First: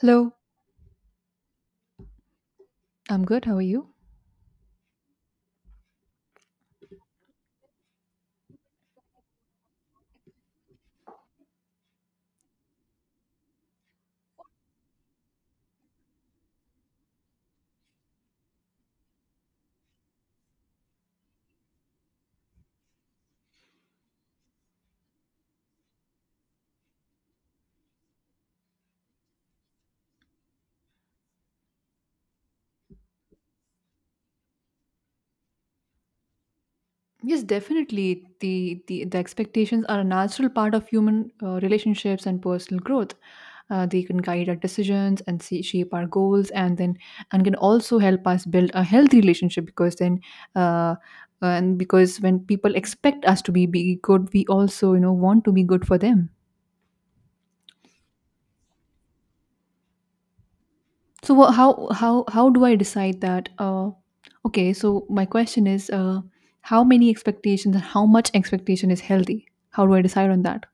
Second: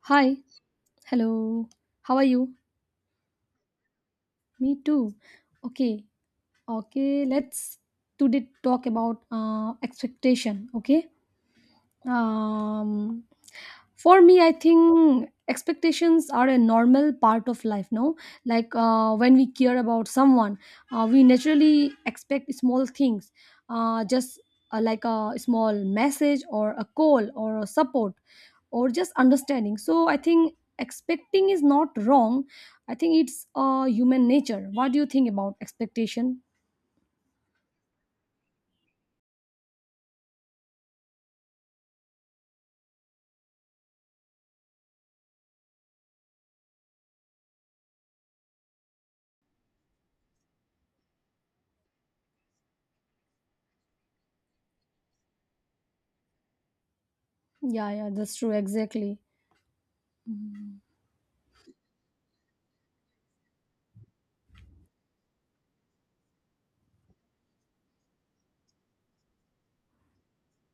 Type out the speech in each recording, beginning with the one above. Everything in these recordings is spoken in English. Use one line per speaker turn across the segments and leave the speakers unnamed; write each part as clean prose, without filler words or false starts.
Hello,
Hi, hello. How are you?
I'm good. How are you?
Me too. Okay, okay. Let's today talk about expectation. Okay. Um, for me, I think expectations are a normal part of life. No, like when we care about someone, we naturally expect small things, just like a small message or a call or a support. Or just understanding. So I think expecting is not wrong. I think it's human nature. What do you think about expectation?
Yes, definitely. The expectations are a natural part of human relationships and personal growth. They can guide our decisions and shape our goals, and then and can also help us build a healthy relationship. Because then, uh, and because when people expect us to be good, we also want to be good for them.
Yeah, yeah, that's true, exactly. Mhm.
So how do I decide that? Okay, so my question is, how many expectations and how much expectation is healthy? How do I decide on that?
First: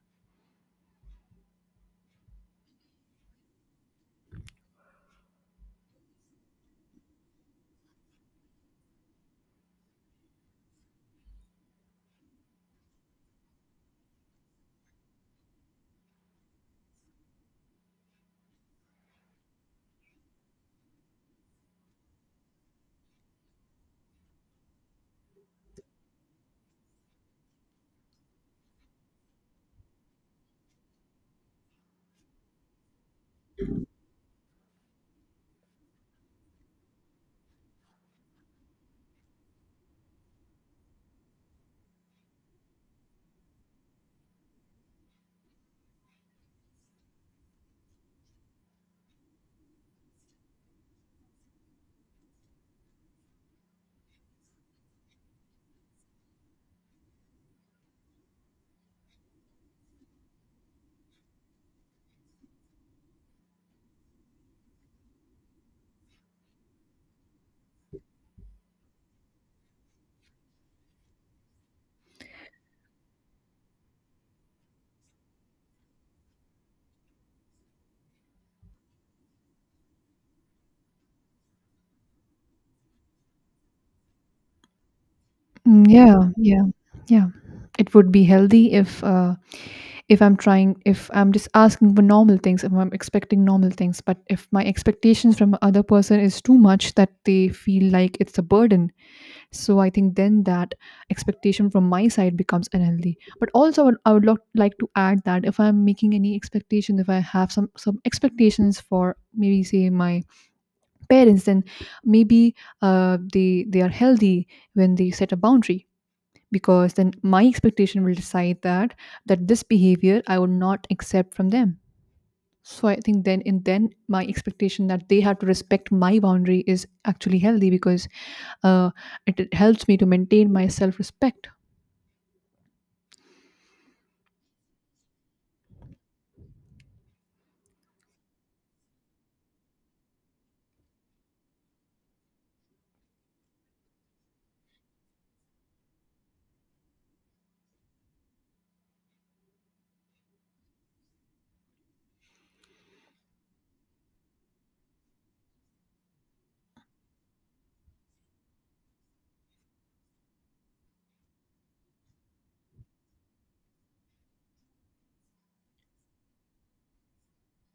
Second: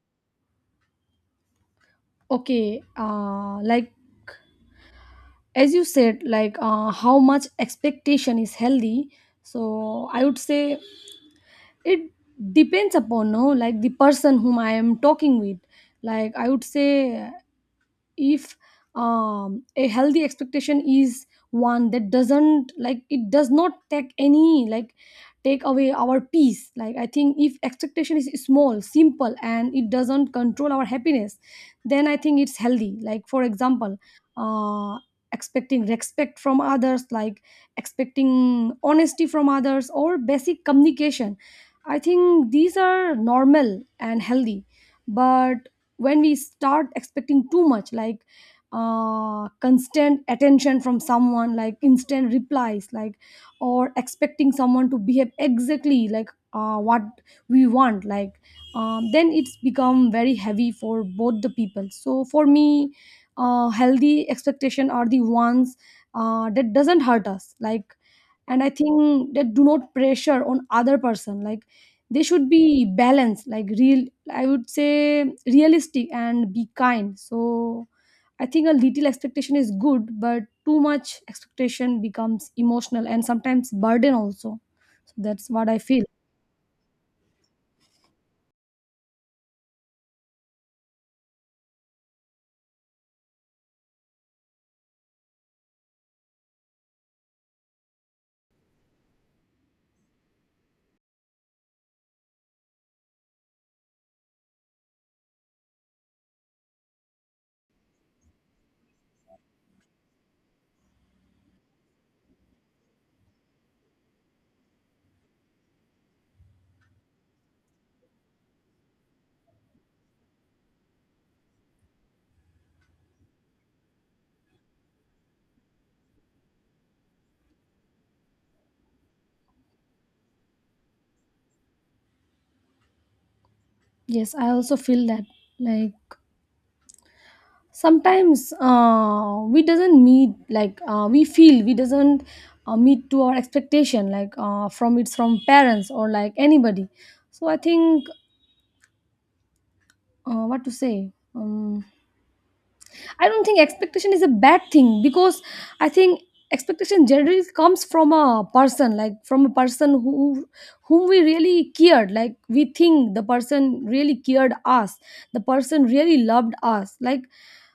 Okay, as you said, how much expectation is healthy. So I would say it depends upon, no, like the person whom I am talking with. Like I would say, if a healthy expectation is one that does not take any, take away our peace. Like I think if expectation is small, simple, and it doesn't control our happiness, then I think it's healthy. Like for example, uh expecting respect from others, like expecting honesty from others or basic communication. I think these are normal and healthy. But when we start expecting too much, like constant attention from someone, like instant replies, like or expecting someone to behave exactly like what we want, like then it's become very heavy for both the people. So for me, healthy expectation are the ones that doesn't hurt us, like and I think that do not pressure on other person, like they should be balanced, like real I would say realistic and be kind. So I think a little expectation is good, but too much expectation becomes emotional and sometimes burden also. So that's what I
Mm,
feel.
yeah, yeah, yeah. It would be healthy if I'm trying if I'm just asking for normal things, if I'm expecting normal things, but if my expectations from other person is too much that they feel like it's a burden, so I think then that expectation from my side becomes unhealthy. But also I would like to add that if I'm making any expectation, if I have some expectations for, maybe say, my parents, then maybe they are healthy when they set a boundary, because then my expectation will decide that this behavior I would not accept from them. So I think then my expectation that they have to respect my boundary is actually healthy because uh, it helps me to maintain my self respect.
Yes, I also feel that. Like sometimes we feel we doesn't meet to our expectation, like from, it's from parents or like anybody. So I think, what to say, um, I don't think expectation is a bad thing, because I think expectation generally comes from a person, like from a person who, whom we really cared. Like we think the person really cared us, the person really loved us. Like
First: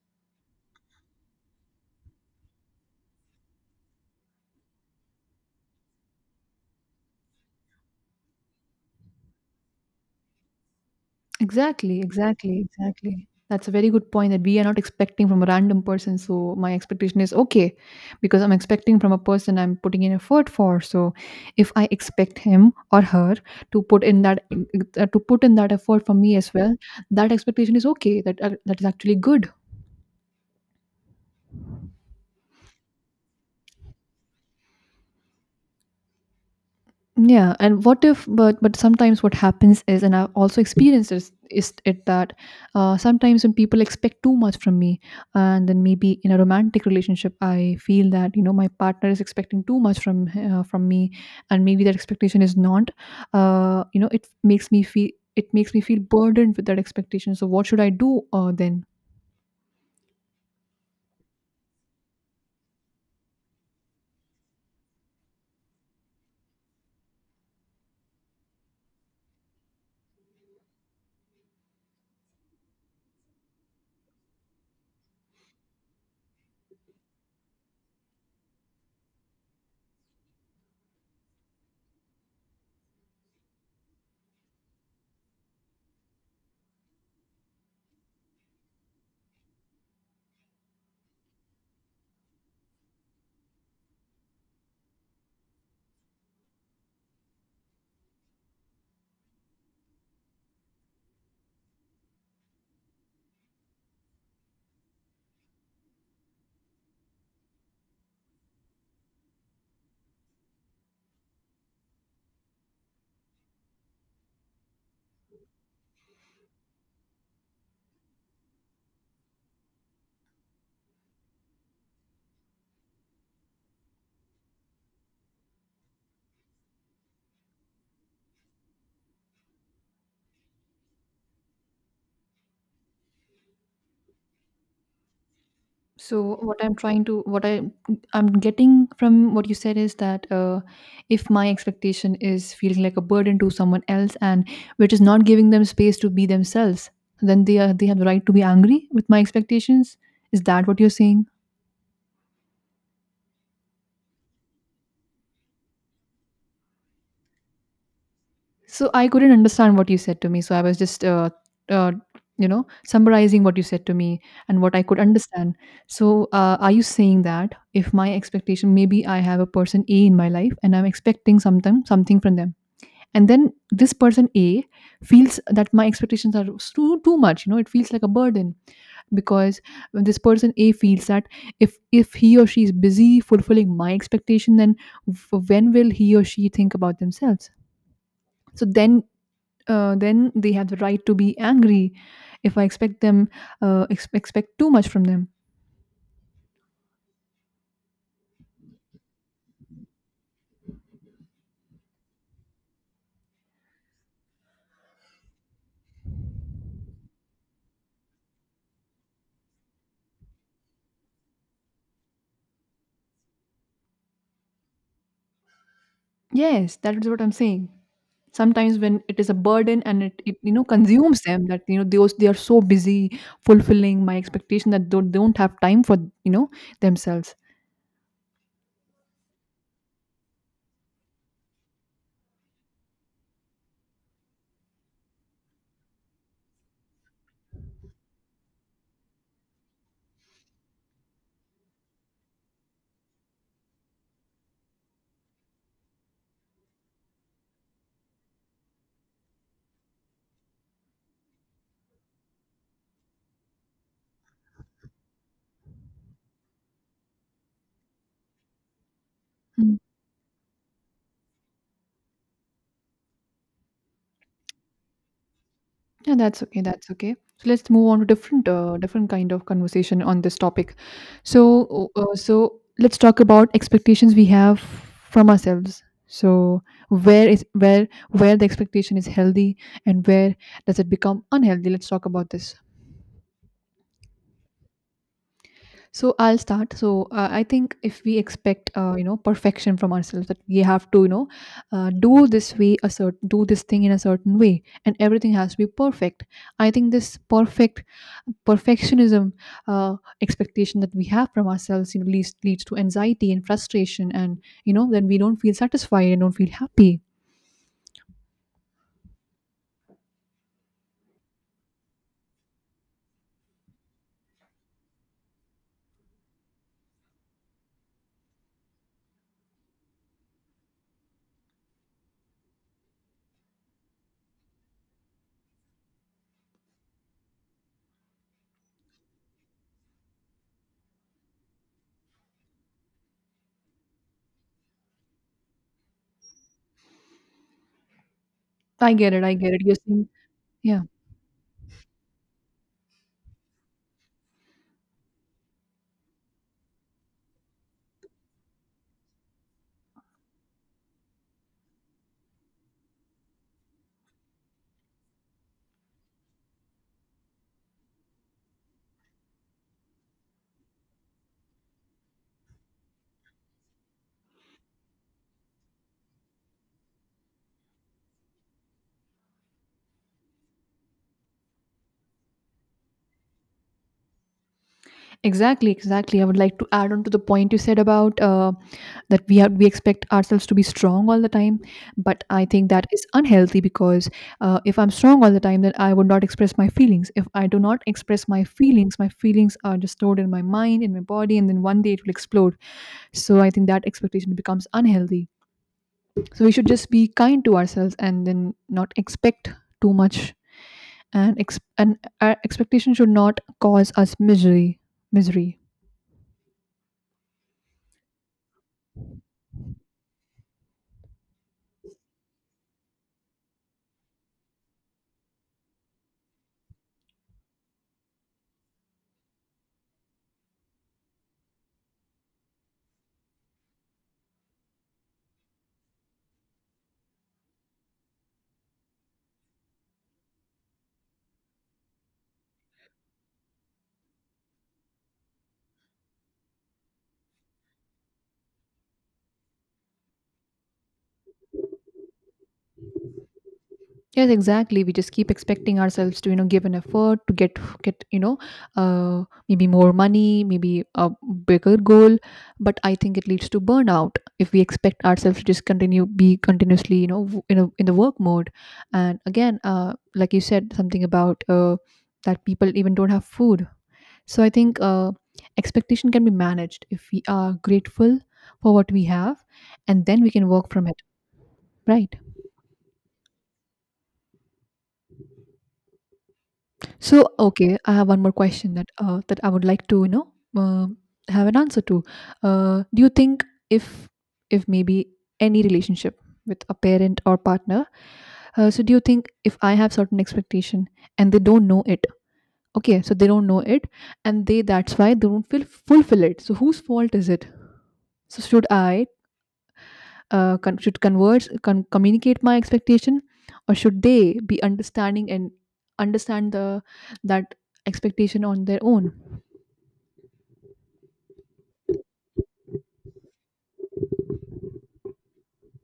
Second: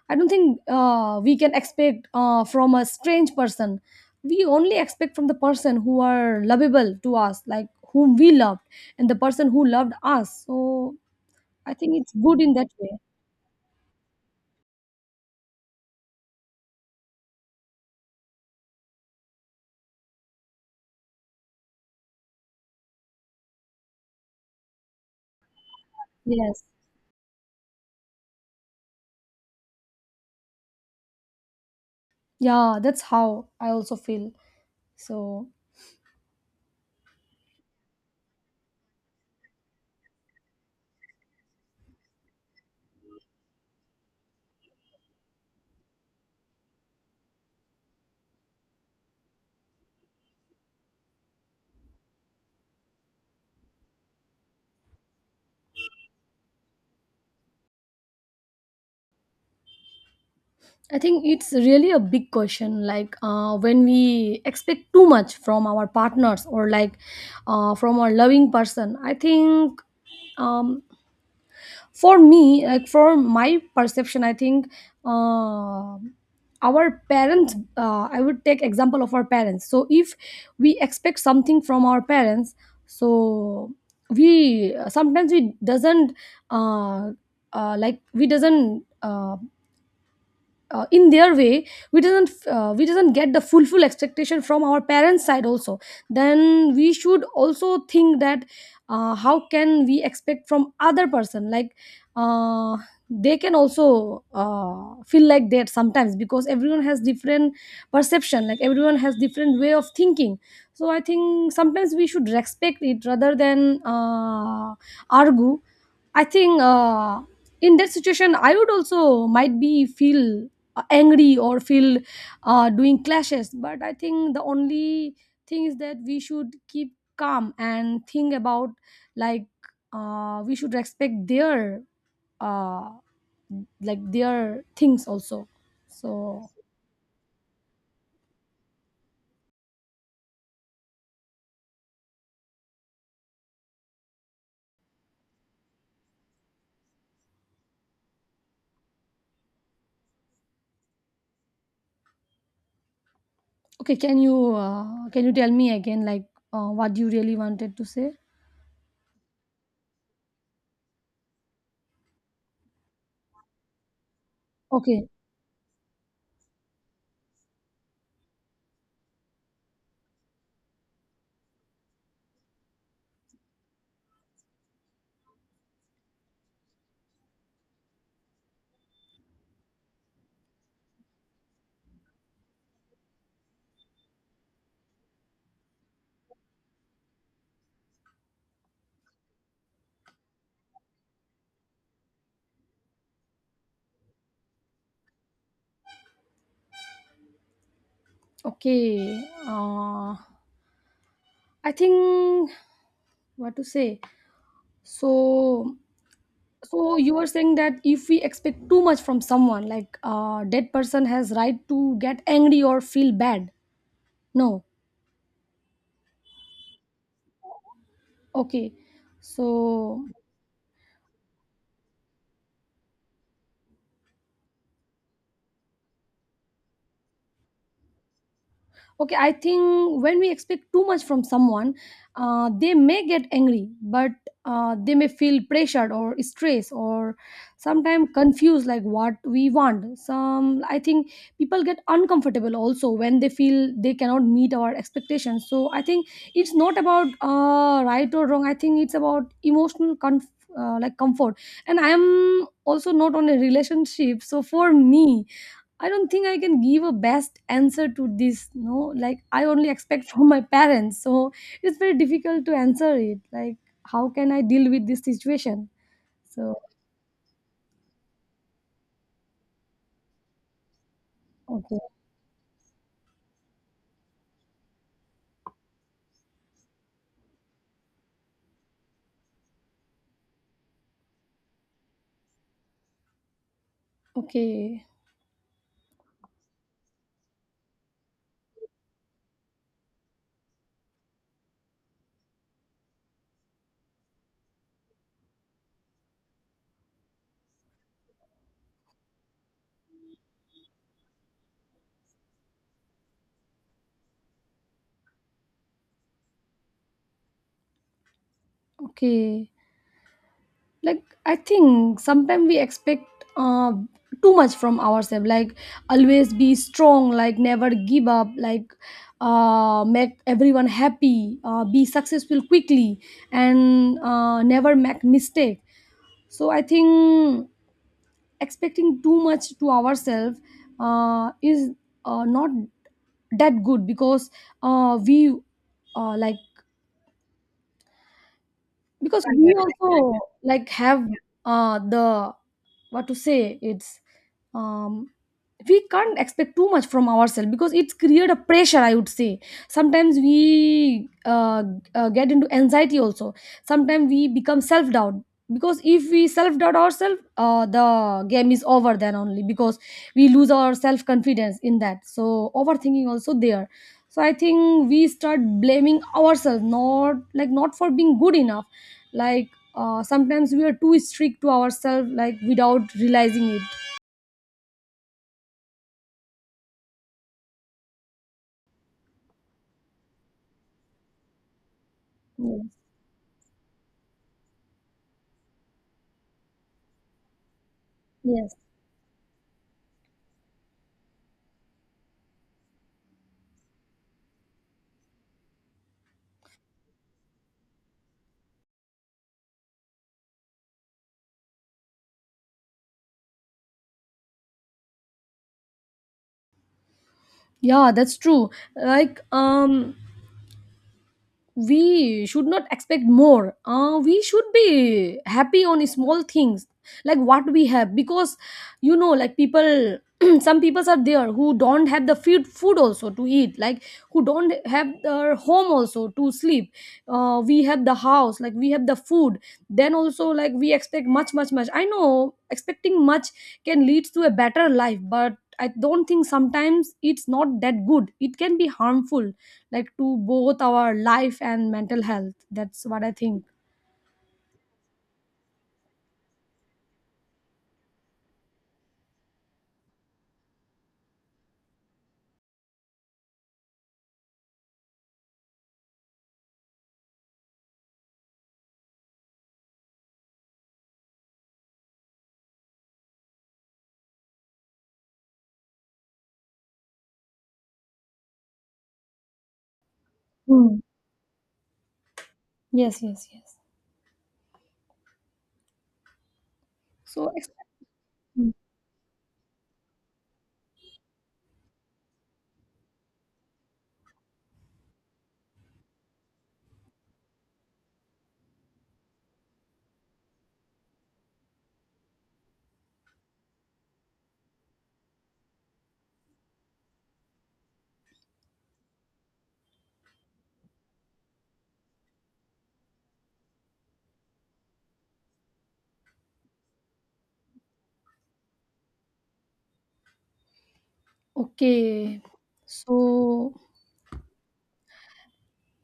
I don't think we can expect from a strange person. We only expect from the person who are lovable to us, like whom we loved, and the person who loved us. So I think
Exactly,
it's good in
exactly,
that way.
exactly. That's a very good point that we are not expecting from a random person. So my expectation is okay because I'm expecting from a person I'm putting in effort for. So if I expect him or her to put in that to put in that effort for me as
Yes.
well, that expectation is okay. That that is actually good.
Yeah, that's how I also feel. So
Yeah, and what if, but but sometimes what happens is, and I've also experienced this, is it that sometimes when people expect too much from me, and then maybe in a romantic relationship, I feel that my partner is expecting too much from me, and maybe that expectation is not, you know, it makes me feel, it makes me feel burdened with that expectation. So what should I do then?
I think it's really a big question. Like when we expect too much from our partners or like from our loving person, I think. Um, for me, like for my perception, I think, uh, our parents, I would take example of our parents. So if we expect something from our parents, so we sometimes we doesn't uh, like we doesn't in their way we doesn't get the full full expectation from our parents' side also. Then we should also think that, how can we expect from other person. Like uh, they can also feel like that sometimes, because everyone has different perception, like everyone has different way of thinking. So I think sometimes we should respect it rather than argue. I think in that situation, I would also might be feel angry or feel doing clashes. But I think the only thing is that we should keep calm and think about, like we should respect their uh, like their things also.
So
So
what I'm trying to what I I'm getting from what you said is that if my expectation is feeling like a burden to someone else and which is not giving them space to be themselves, then they have the right to be angry with my expectations. Is that what you're saying?
okay, can you tell me again, like what you really wanted to say?
So I couldn't understand what you said to me. So I was just uh, you know, summarizing what you said to me and what I could
Okay.
understand. So are you saying that if my expectation, maybe I have a person A in my life and I'm expecting something from them, and then this person a feels that my expectations are too much, you know, it feels like a burden because when this person a feels that if he or she is busy fulfilling my expectation, then when will he or she think about themselves? So then they have the right to be angry if I expect them expect too much from them.
okay uh, I think, what to say, so, so you are saying that if we expect too much from someone, like a dead person has right to get angry or feel bad? No.
Yes, that is what I'm saying.
Okay,
Sometimes when it is a burden and
so
it, you know, consumes them, that you know those they are so busy fulfilling my expectation that they don't have time for, you know, themselves.
okay, I think when we expect too much from someone, they may get angry, but they may feel pressured or stressed or sometimes confused, like what we want some. I think people get uncomfortable also when they feel they cannot meet our expectations. So I think it's not about right or wrong. I think it's about emotional comfort. And I am also not on a relationship, so for me, I don't think I can give a best answer to this. No, like I only
Mm.
expect from my parents, so it's very difficult to answer it. Like, how can I deal with this situation?
Yeah, that's
So,
okay. That's okay. So let's move on to different kind of conversation on this topic.
okay,
So so let's talk about expectations we have from ourselves. So where the expectation is healthy and where does it become unhealthy? Let's talk about this.
okay,
So I'll start. So I think if we expect, you know, perfection from ourselves, that we have to, you know, do this way, a certain, do this thing in a certain way, and everything has to be perfect. I think this perfectionism uh, expectation that we have from ourselves, you know, leads to anxiety and frustration, and you know, then we don't feel satisfied and don't feel happy.
okay. Like, I think sometimes we expect uh, too much from ourselves. Like, always be strong. Like, never give up. Like, make everyone happy. Be successful quickly, and never make mistake. So, I think expecting too much to ourselves is not that good, because uh, we uh, like
I get it. I get
we
it. You're saying,
also
yeah.
have the what to say, it's um, we can't expect too much from ourselves because it's create a pressure, I would say. Sometimes we get into anxiety also. Sometimes we become self-doubt, because if we self-doubt ourselves, the game is over then only, because we lose our self-confidence in that. So overthinking also there. So I think we start blaming ourselves, not like not for being good enough. Like sometimes we are too strict to ourselves like without realizing it.
Exactly, exactly. I would like to add on to the point you said about that we have we expect ourselves to be strong all the time, but I
Yes,
think that is unhealthy because if I'm strong all the time, then I would not express my feelings. If I do not express
yes.
my feelings are just stored in my mind, in my body, and then one day it will explode. So I think that expectation becomes unhealthy. So we should just be kind to ourselves and then not expect too much, and our expectation should not cause us misery. Misery.
Yeah, that's true. Like, we should not expect more. We should be happy on small things, like what we have, because you know, like people some peoples are there who don't have the food also to eat, like who don't have their home also to sleep. We have the house, like we have the food, then also like we expect much, much, much. I know expecting much can lead to a better life, but I don't think, sometimes it's not that good, it can be harmful, like to both our life and mental health. That's what I think.
Yes, exactly. We just keep expecting ourselves to, you know, give an effort to get, you know, uh, maybe more money, maybe a bigger goal. But I think it leads to burnout if we expect ourselves to just continue be continuously, you know, in the work mode. And again, like you said, something about that people even don't have food. So I think expectation can be managed if we are grateful for what we have, and then we can work
Mm.
from it. Right.
Yes, yes, yes.
So,
so ex-
okay, I have one more
Mm.
question that that I would like to, you know, uh, have an answer to. Do you think if if maybe any relationship with a parent or partner, so do you think if I have certain expectation and they don't know it, okay, so they don't know it, and they that's why they don't feel fulfill it. So whose fault is it? So should I con- should converse, communicate my expectation, or should they be understanding and understand the that expectation on their own?
Okay, so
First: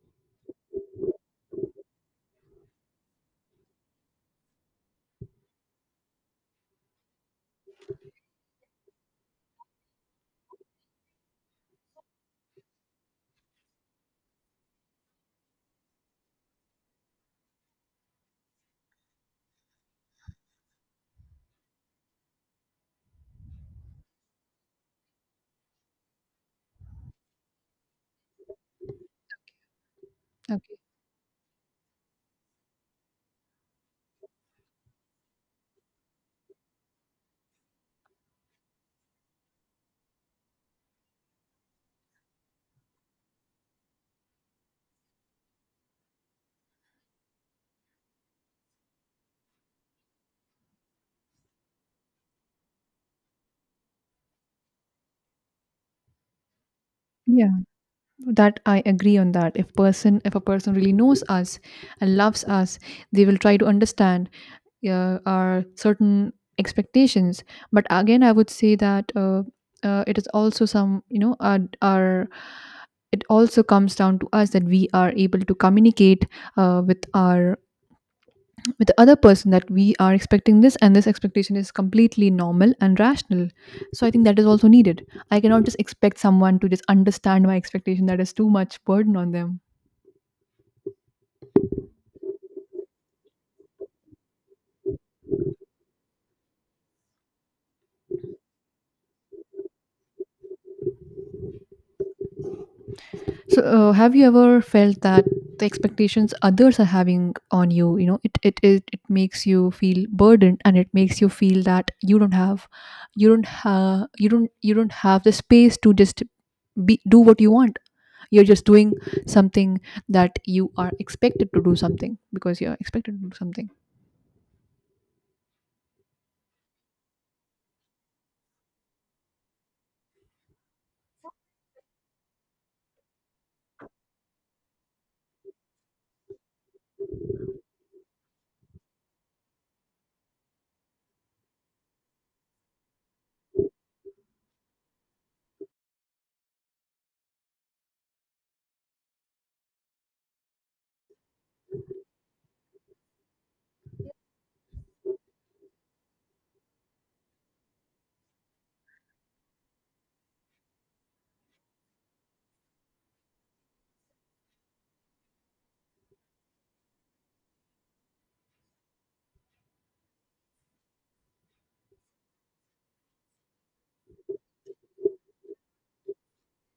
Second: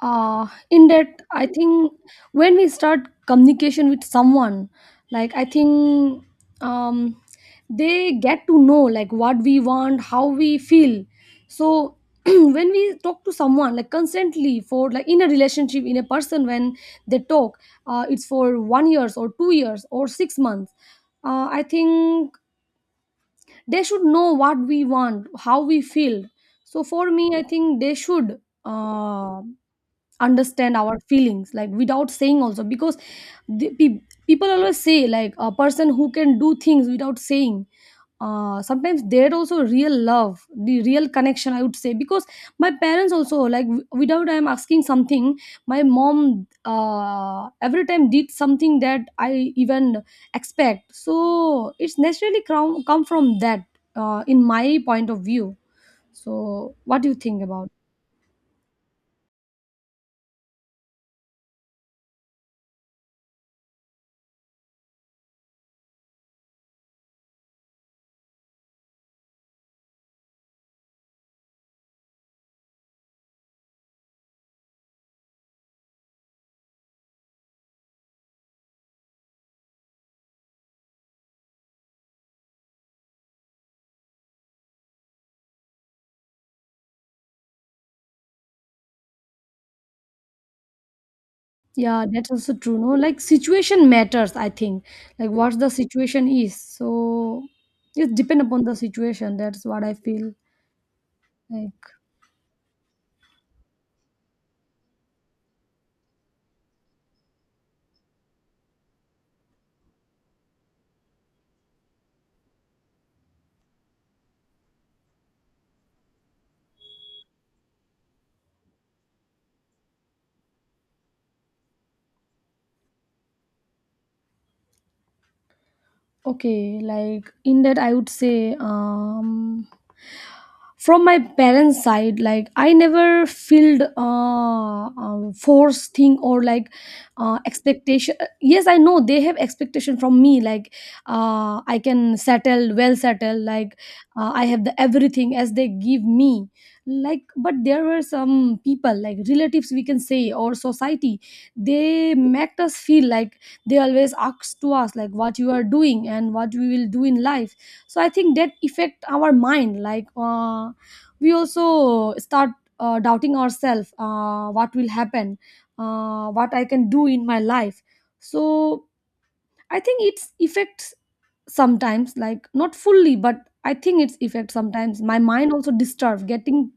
in that I think, when we start communication with someone, like I think, um they get to know like what we want, how we feel. So when we talk to someone like constantly, for like in a relationship, in a person when they talk, it's for 1 year or 2 years or 6 months, I think they should know what we want, how we feel. So for me, I think they should
Okay.
understand our feelings, like without saying also, because the, pe- people always say, like a person who can do things without saying, sometimes there also real love, the real connection, I would say, because my parents also, like without I am asking something, my mom every time did something that I even expect. So it's naturally come from that, in my point of view. So what do you think
Yeah. Yeah.
about?
That I agree on that, if person if a person really knows us and loves us, they will try to understand our certain expectations. But again I would say that it is also some, you know, our, it also comes down to us that we are able to communicate uh, with our with the other person that we are expecting this, and this expectation is completely normal and rational. So I think that is also needed. I cannot just expect someone to just understand my expectation. That is too much burden on them.
Yeah, that's also true. No, like situation matters, I think. Like what the situation is. So it depend upon the situation. That's what I feel like.
So have you ever felt that the expectations others are having on you, you know, it makes you feel burdened, and it makes you feel that you don't have, you don't have the space to just be, do what you want? You're just doing something, that you are expected to do something because you're expected to do something.
Okay, like in that, I would say, from my parents' side, like I never felt forced thing or like expectation. Yes, I know they have expectation from me. Like I can settle, well settle. Like I have the everything as they give me. Like, but there were some people, like relatives, we can say, or society. They make us feel like they always ask to us like what you are doing and what we will do in life. So I think that affect our mind. Like we also start doubting ourselves, what will happen, what I can do in my life. So I think it's affects sometimes, like not fully, but I think it's effect sometimes. My mind also disturbed, getting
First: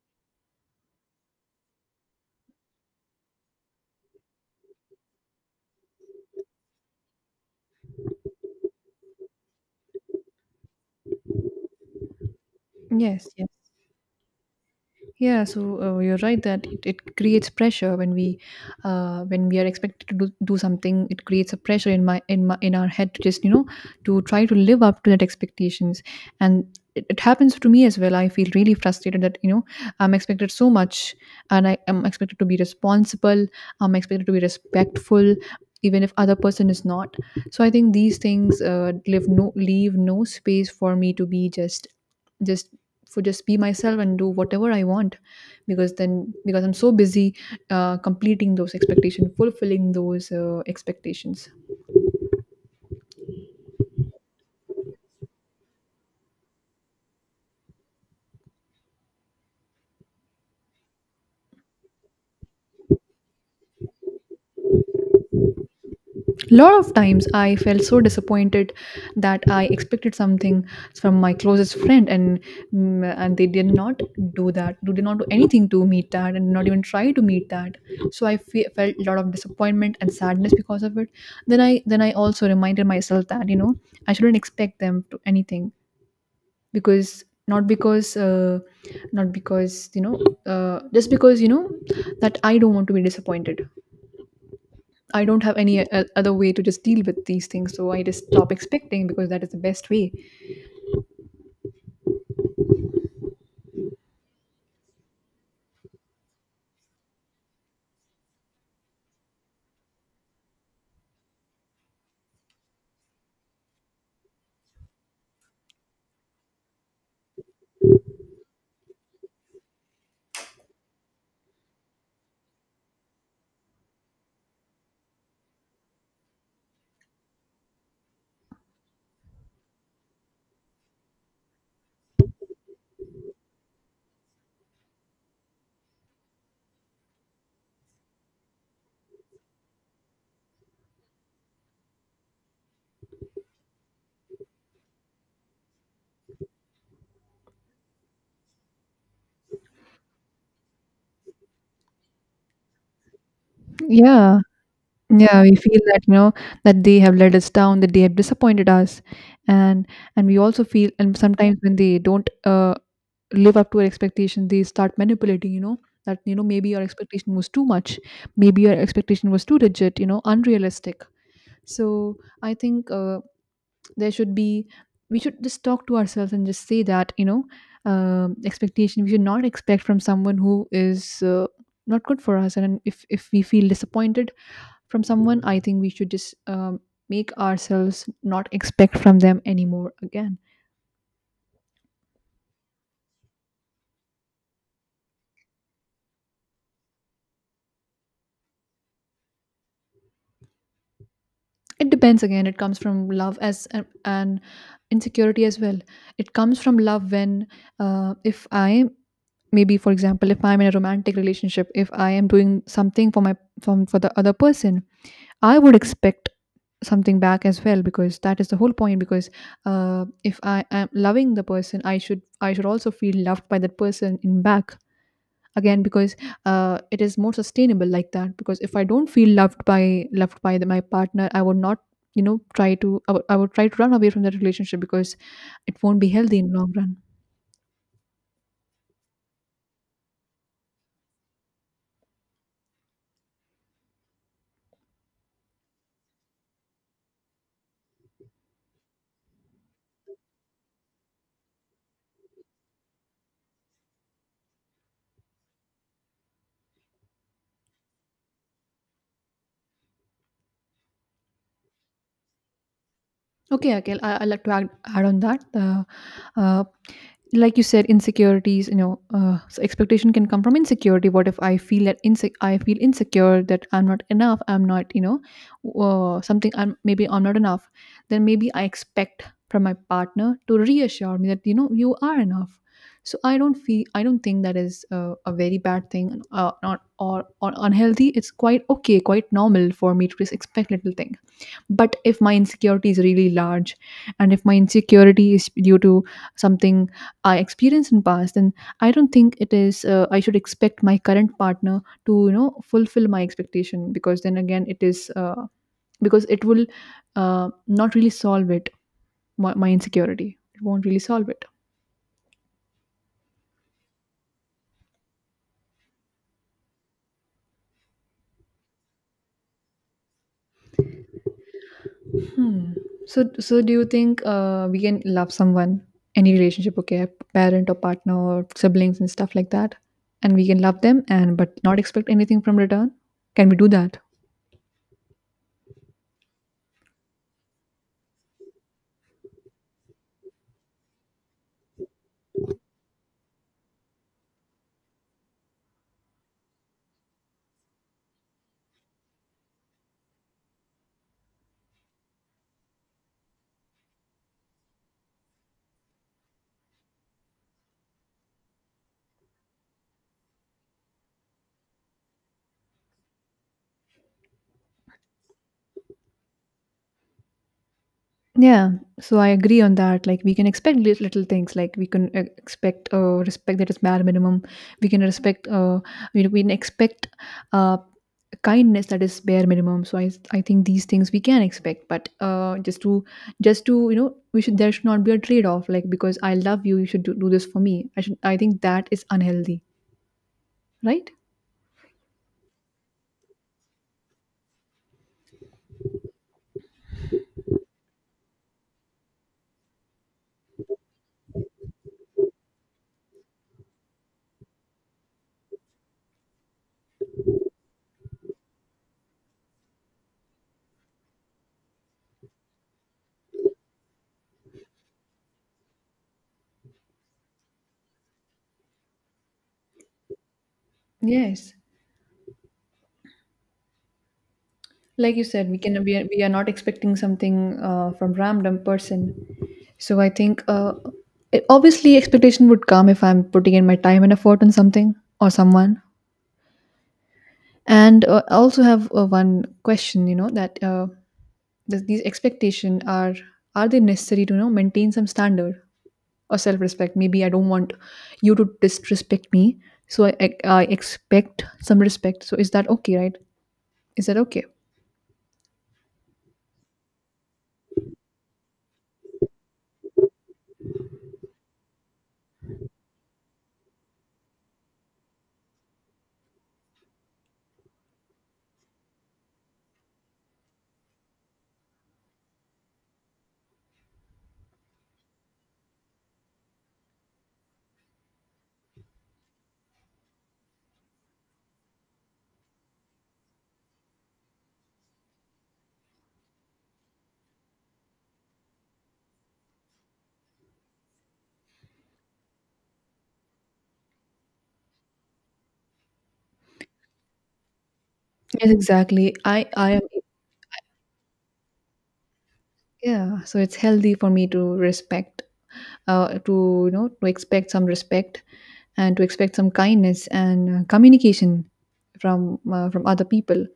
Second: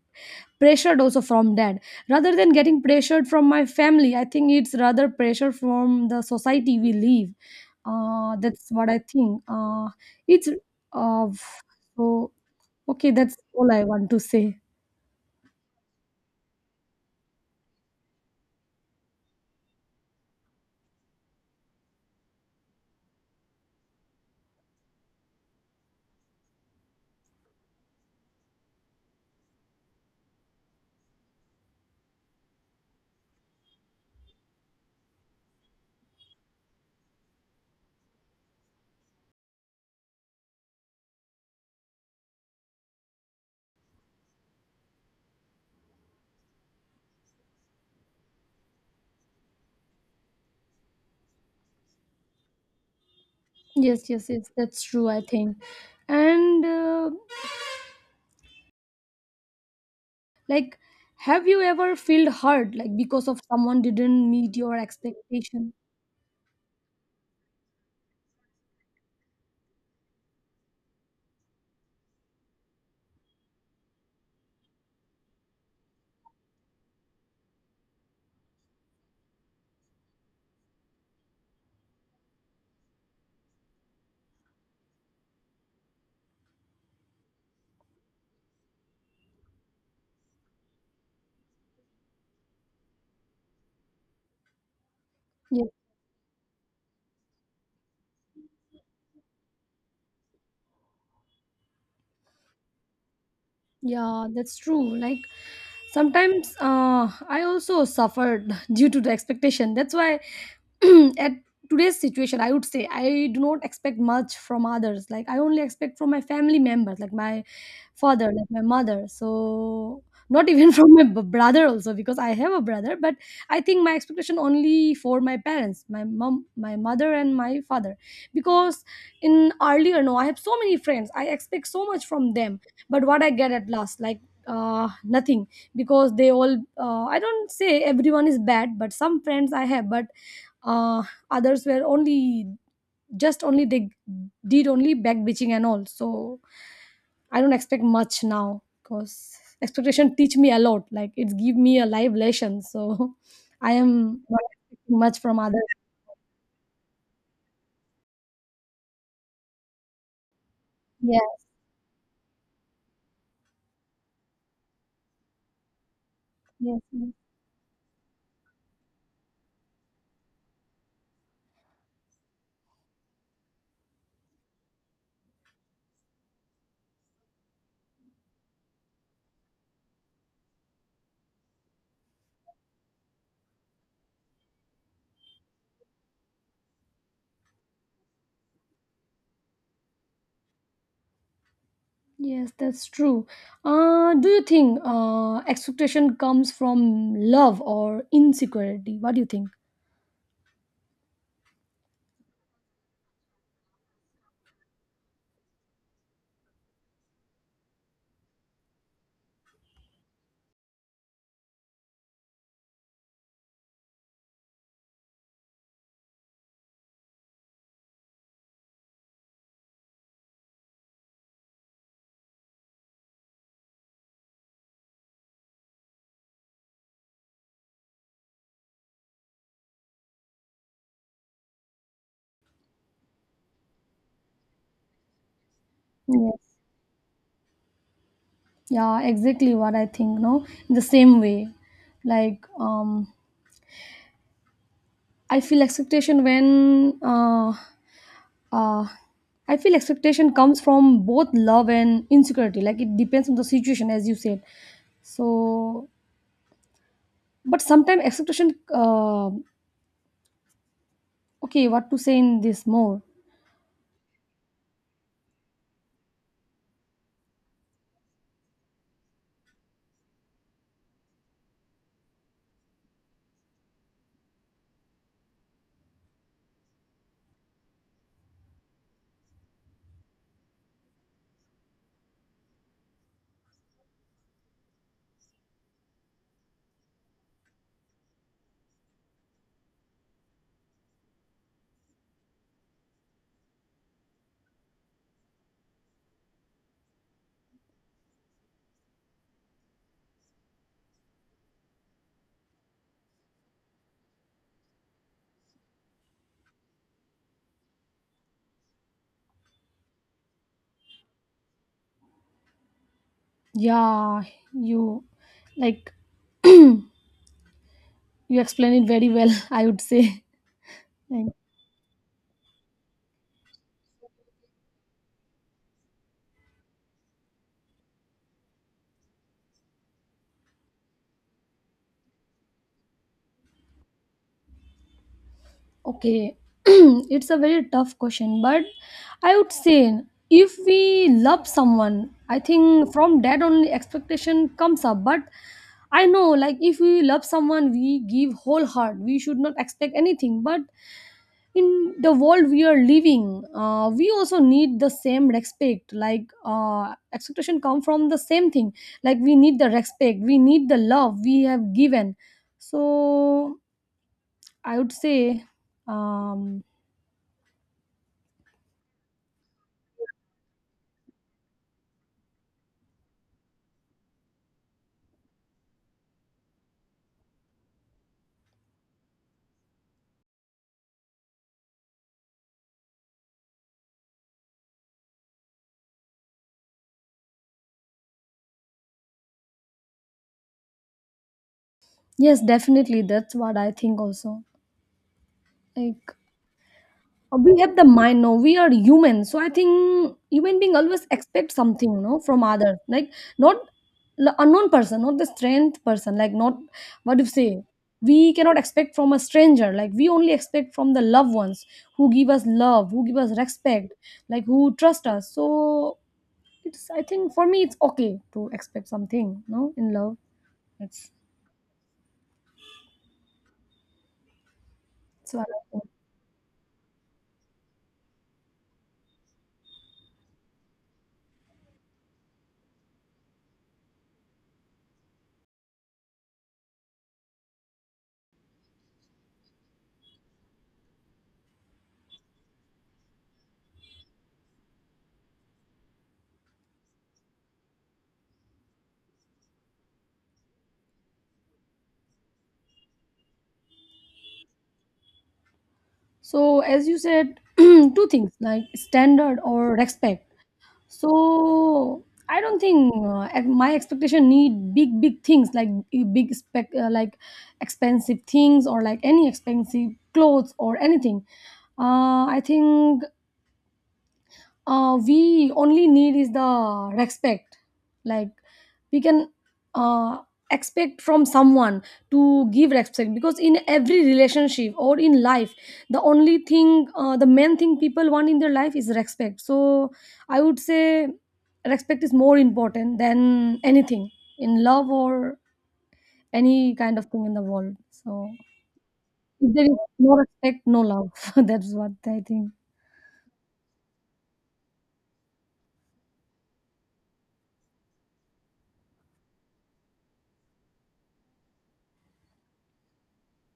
pressured also from dad, rather than getting pressured from my family. I think it's rather pressure from the society we live. That's what I think. It's uh, so okay,
Yes,
that's
yes.
all I want to say.
Yeah, so you're right that it creates pressure when we are expected to do something. It creates a pressure in my in my in our head to just, you know, to try to live up to that expectations. And it happens to me as well. I feel really frustrated that, you know, I'm expected so much, and I am expected to be responsible. I'm expected to be respectful, even if other person is not. So I think these things leave no space for me to be just for just be myself and do whatever I want because then because I'm so busy completing those expectations, fulfilling those expectations.
Yes, yes, yes, that's true, I think. And like, have you ever felt hurt, like, because of someone didn't meet your expectation?
A lot of times I felt so disappointed that I expected something from my closest friend, and they did not do that they did not do anything to meet that, and not even try to meet that. So I felt a lot of disappointment and sadness because of it. Then I also reminded myself that I shouldn't expect them to anything, because not because not because you know just because you know that I don't want to be disappointed. I don't have any other way to just deal with these things, so I just stop expecting, because that is the best way.
Yeah, that's true. Like sometimes I also suffered due to the expectation. That's why at today's situation I would say I do not expect much from others, like I only expect from my family members, like my father, like my mother. So not even from my brother also, because I have a brother. But I think my expectation only for my parents, my mom, my mother and my father. Because in earlier, no, I have so many friends, I expect so much from them, but what I get at last, like nothing. Because they all I don't say everyone is bad, but some friends I have, but uh, others were only, just only they did only back bitching and all. So I don't expect much now, because expectation teach me a lot, like it give me a live lesson. So I am
Yeah.
not expecting much from
Yeah, we
others.
feel that that they have let us down, that they have disappointed us. and and we also feel, and
Yeah.
sometimes when they don't live up to our expectation, they start manipulating, that maybe your
Yes, yes.
expectation was too much, maybe your expectation was too rigid, you know, unrealistic. So I think there should be, we should just talk to ourselves and just say that expectation, we should not expect from someone who is not good for us. And if we feel disappointed from someone, I think we should just make ourselves not expect from them anymore. Again,
Yes, that's true. Do you think expectation comes from love or insecurity? What do you think?
it depends. Again, it comes from love and insecurity as well. It comes from love when if I, maybe for example, if I'm in a romantic relationship, if I am doing something for my, from for the other person, I would expect something back as well, because that is the whole point. Because if I am loving the person, I should also feel loved by that person in back, again, because it is more sustainable like that. Because if I don't feel loved by my partner, I would not, you know, try to I would try to run away from that relationship, because it won't be healthy in
Yes.
the long run.
Yeah, exactly what I think, no, in the same way. Like I feel expectation when uh, I feel expectation comes from both love and insecurity. Like it depends on the situation, as you said. So, but sometimes expectation. Okay, what to say in this more?
Okay, Akhil, I like to add on that. Uh, like you said, insecurities, you know, so expectation can come from insecurity. What if I feel that I feel insecure that I'm not enough, I'm not, you know, something, I'm, maybe I'm not enough. Then maybe I expect from my partner to reassure me that, you know, you are enough. So I don't feel, I don't think that is a very bad thing not, or unhealthy. It's quite okay, quite normal for me to just expect little things. But if my insecurity is really large, and if my insecurity is due to something I experienced in past, then I don't think it is, I should expect my current partner to, you know, fulfill my expectation, because then again it is because it will not really solve it. My insecurity, it won't really solve it.
Yeah, you like, you explain it very well. I would say. Like,
Hmm. So, so do you think we can love someone, any relationship, okay, parent or partner or siblings and stuff like that, and we can love them and but not expect anything from return? Can we do that?
okay, it's a very tough question, but I would say, if we love someone, I think from that only expectation comes up. But I know, like, if we love someone, we give whole heart. We should not expect anything. But in the world we are living, we also need the same respect. Like, expectation come from the same thing. Like, we need the respect. We need the love we have given. So I would say. Um,
Yeah. So I agree on that. Like we can expect little things. Like we can expect respect, that is bare minimum. We can respect. We can expect uh, kindness, that is bare minimum. So I think these things we can expect, but just to you know, we should there should not be a trade off, like, because I love you, you should do this for me. I think that is unhealthy, right?
Yes, definitely. That's what I think also. Like we have the mind, no, we are human. So I think human being always expect something, no, from other. Like not the unknown person, not the strength person. Like not, what do you say? We cannot expect from a stranger. Like we only expect from the loved ones who give us love, who give us respect, like who trust us. So it's, I think for me it's okay to expect something, no, in love. It's
Yes, like you
it's what
said, we
I
can,
think.
we are not expecting something from random person. So I think obviously expectation would come if I'm putting in my time and effort on something or someone. And I also have one question, you know, that does these expectation are they necessary to, you know, maintain some standard or self respect? Maybe I don't want you to disrespect me, so I expect some respect. So is that okay, right? Is that okay?
So, as you said, two things, like standard or respect. So, I don't think my expectation need big, big things, like big like expensive things or like any expensive clothes or anything. I think we only need is the respect, like we can uh, expect from someone to give respect, because in every relationship or in life, the only thing, the main thing people want in their life is respect. So I would say respect is more important than anything in love or any kind of thing in the world. So
Yes, exactly. I
if there
I
is
am
no respect, no love. That's what I think.
Yeah. So it's healthy for me to respect, to you know, to expect some respect and to expect some kindness and communication from other people.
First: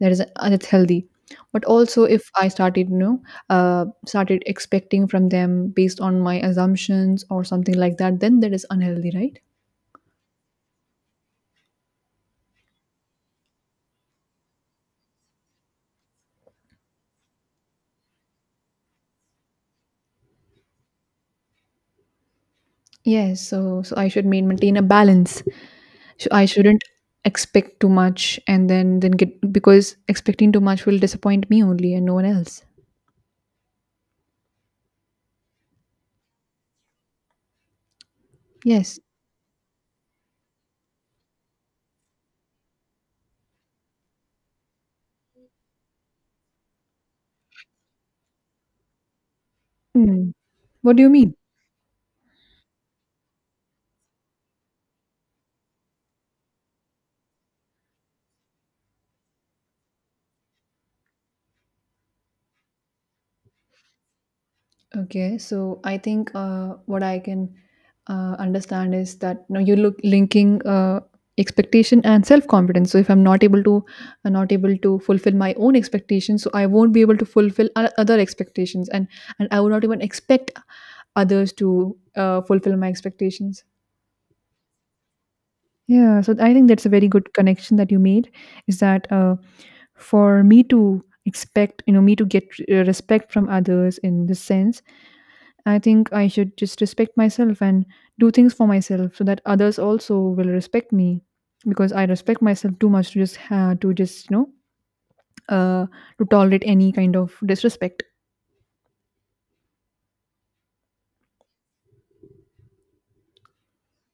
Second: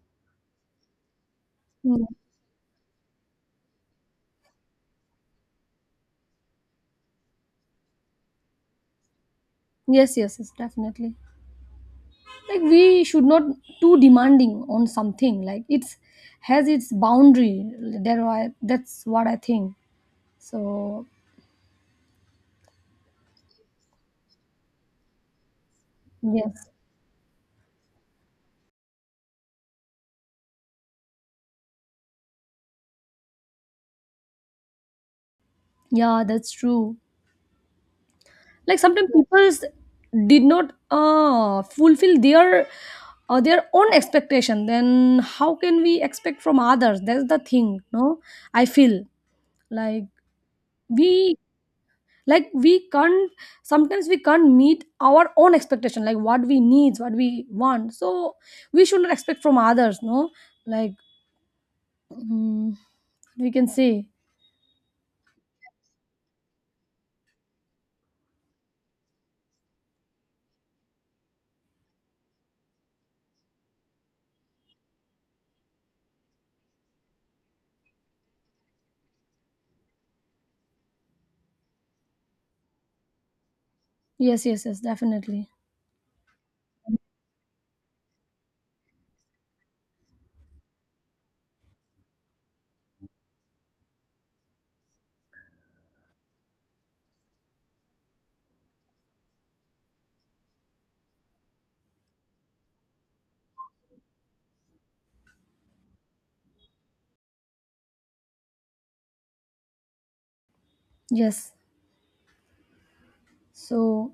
That is that's healthy. But also
Mm.
if I started, you know, uh, started expecting from them based on my assumptions or something like that, then that is unhealthy, right?
Yes, yes, yes, definitely. Like we should not too demanding on something, like it's has its boundary. There are, that's what I think. So
Yes. So so I should maintain a balance. So I
yes.
shouldn't expect too much and then get, because expecting too much will disappoint me only and no one else.
Yeah, that's true. Like
Yes.
sometimes people did not fulfill their own expectation, then how can we expect from others? That's the thing, no. I feel like
Hmm. What do you mean?
we, like we can't, sometimes we can't meet our own expectation, like what we needs, what we want. So we should not expect from others, no. Like mm, we can say.
Okay, so I think what I can understand is that, you know, you look linking expectation and self confidence. So if I'm not able to not able to fulfill my own expectations, so I won't be able to fulfill other expectations, and I will not even expect others to fulfill my expectations.
Yes, yes, yes, definitely.
Yeah, so I think that's a very good connection that you made, is that for me to expect, you know, me to get respect from others in this sense, I think I should just respect myself and do things for myself so that others also will respect me, because I respect myself too much to just you know, uh, to tolerate any kind of disrespect.
Yes. So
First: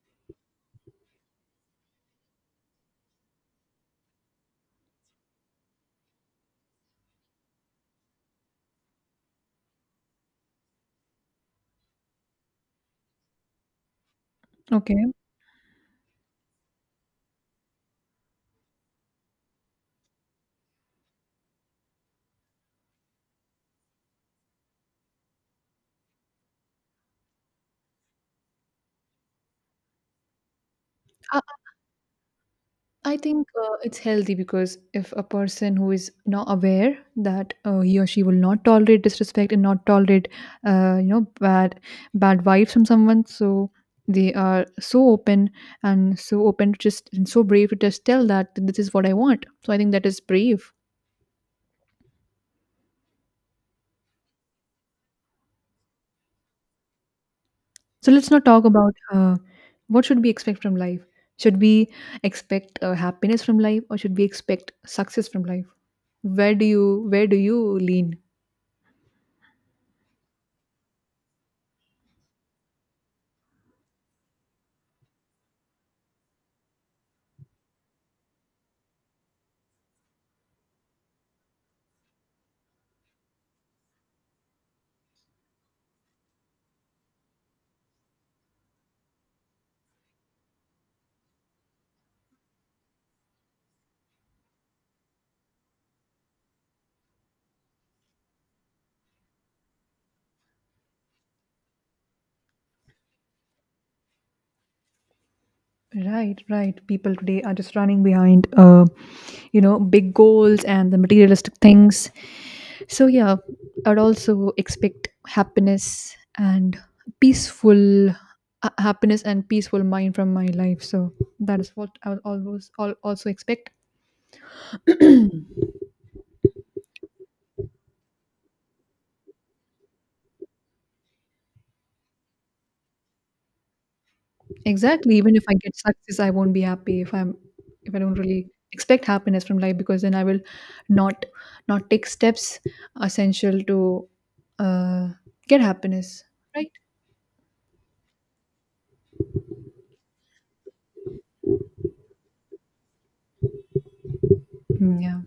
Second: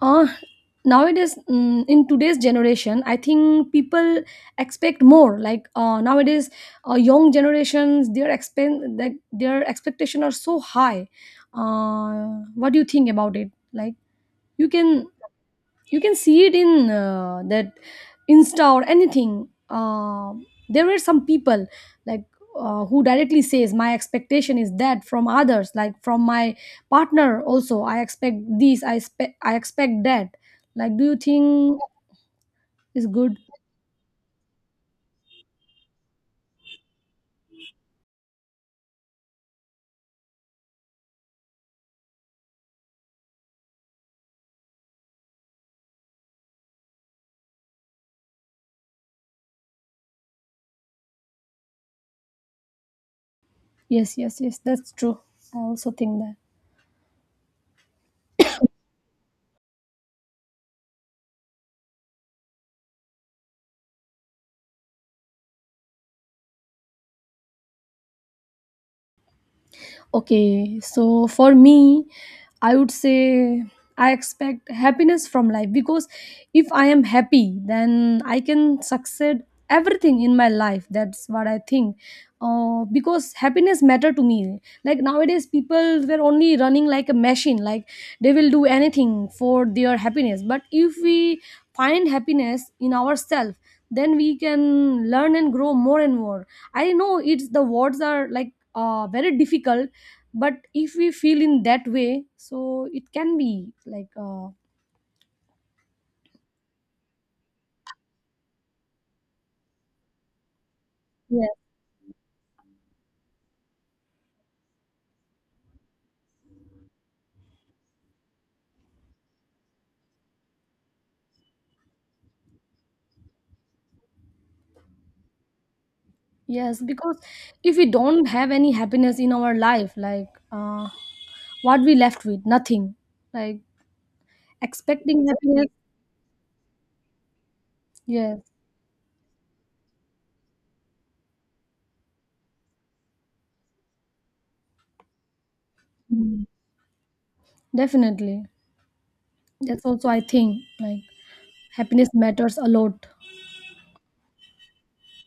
uh nowadays mm, in today's generation I think people expect more, like nowadays young generations, their like their expectation are so high. uh, what do you think about it? Like you can,
Okay.
you can see it in that Insta or anything. There were some people, like who directly says my expectation is that from others, like from my partner also, I expect this, I expect, I expect that. Like, do you think is
I
good?
think it's healthy, because if a person who is not aware that he or she will not tolerate disrespect and not tolerate you know, bad vibes from someone, so they are so open and so open to just and so brave to just tell that this is what I want. So I think that is brave.
Yes, yes, yes, that's true. I also think that.
So let's not talk about what should we expect from life. Should we expect happiness from life, or should we expect success from life? Where do you, lean?
Okay, so for me, I would say I expect happiness from life, because if I am happy, then I can succeed everything in my life. That's what I think. Because happiness matter to me. Like nowadays, people were only running like a machine. Like they will do anything for their happiness. But if we find happiness in ourselves, then we can learn and grow more and more. I know it's, the words are like very difficult, but if we feel in that way, so it can be like
Right, right. People today are just running behind, you know, big goals and the
Yeah.
materialistic things. So yeah, I'd also expect happiness and peaceful, happiness and peaceful mind from my life. So that is what I would always also expect.
Yes, because if we don't have any happiness in our life, like what we left with nothing, like
Exactly.
expecting
Even if I
happiness.
get success, I won't be happy if I'm, if I don't
Exactly. Yes.
really expect happiness from life, because then I will not, not take steps essential to uh, get happiness.
Mm.
Right.
Definitely. That's also I think, like happiness matters a lot.
Mm. Yeah,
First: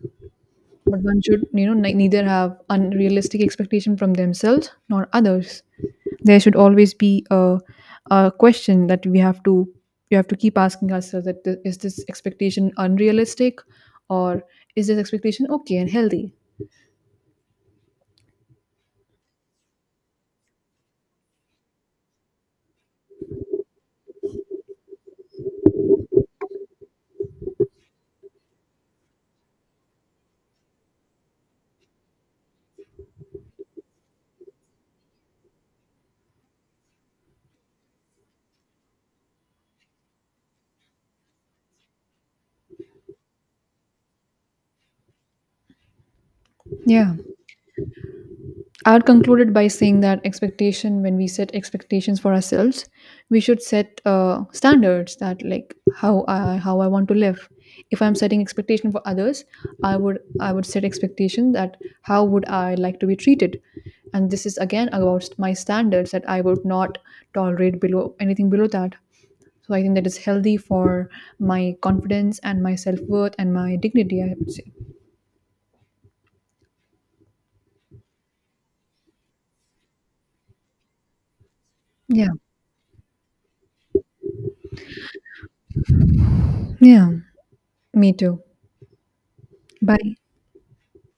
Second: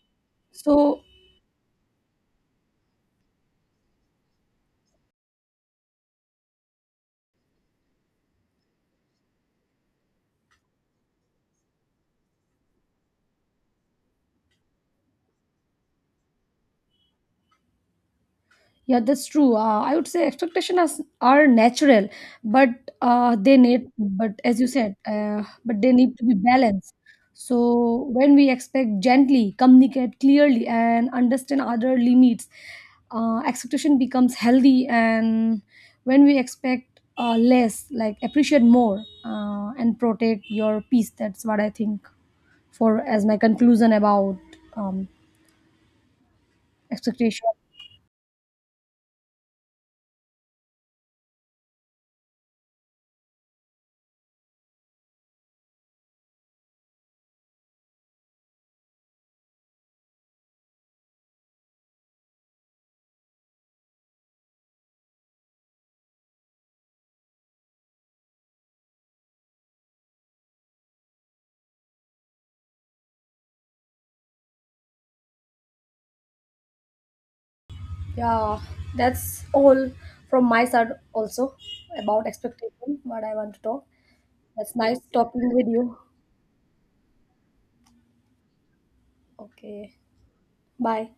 but
So
one should, you know, neither have unrealistic expectation from themselves nor others. There should always be a question that we have to, keep asking ourselves that is this expectation unrealistic, or is this expectation okay and healthy?
yeah, that's true. I would say expectations are natural, but they need, but as you said, but they need to be balanced. So when we expect gently, communicate clearly, and understand other limits, expectation becomes healthy. And when we expect less, like appreciate more and protect your peace. That's what I think for as my conclusion about um,
Yeah.
expectation.
I would concluded by saying that expectation, when we set expectations for ourselves, we should set standards, that like how I, want to live. If I'm setting expectation for others, I would set expectation that how would I like to be treated, and this is again about my standards, that I would not tolerate below, anything below that. So I think that is healthy for my confidence and my self worth and my dignity, I would say.
Yeah, that's all from my side also about
Yeah.
expectation, what I want to talk. That's nice talking with you.
Yeah. Me too.
Okay,
Bye.
bye.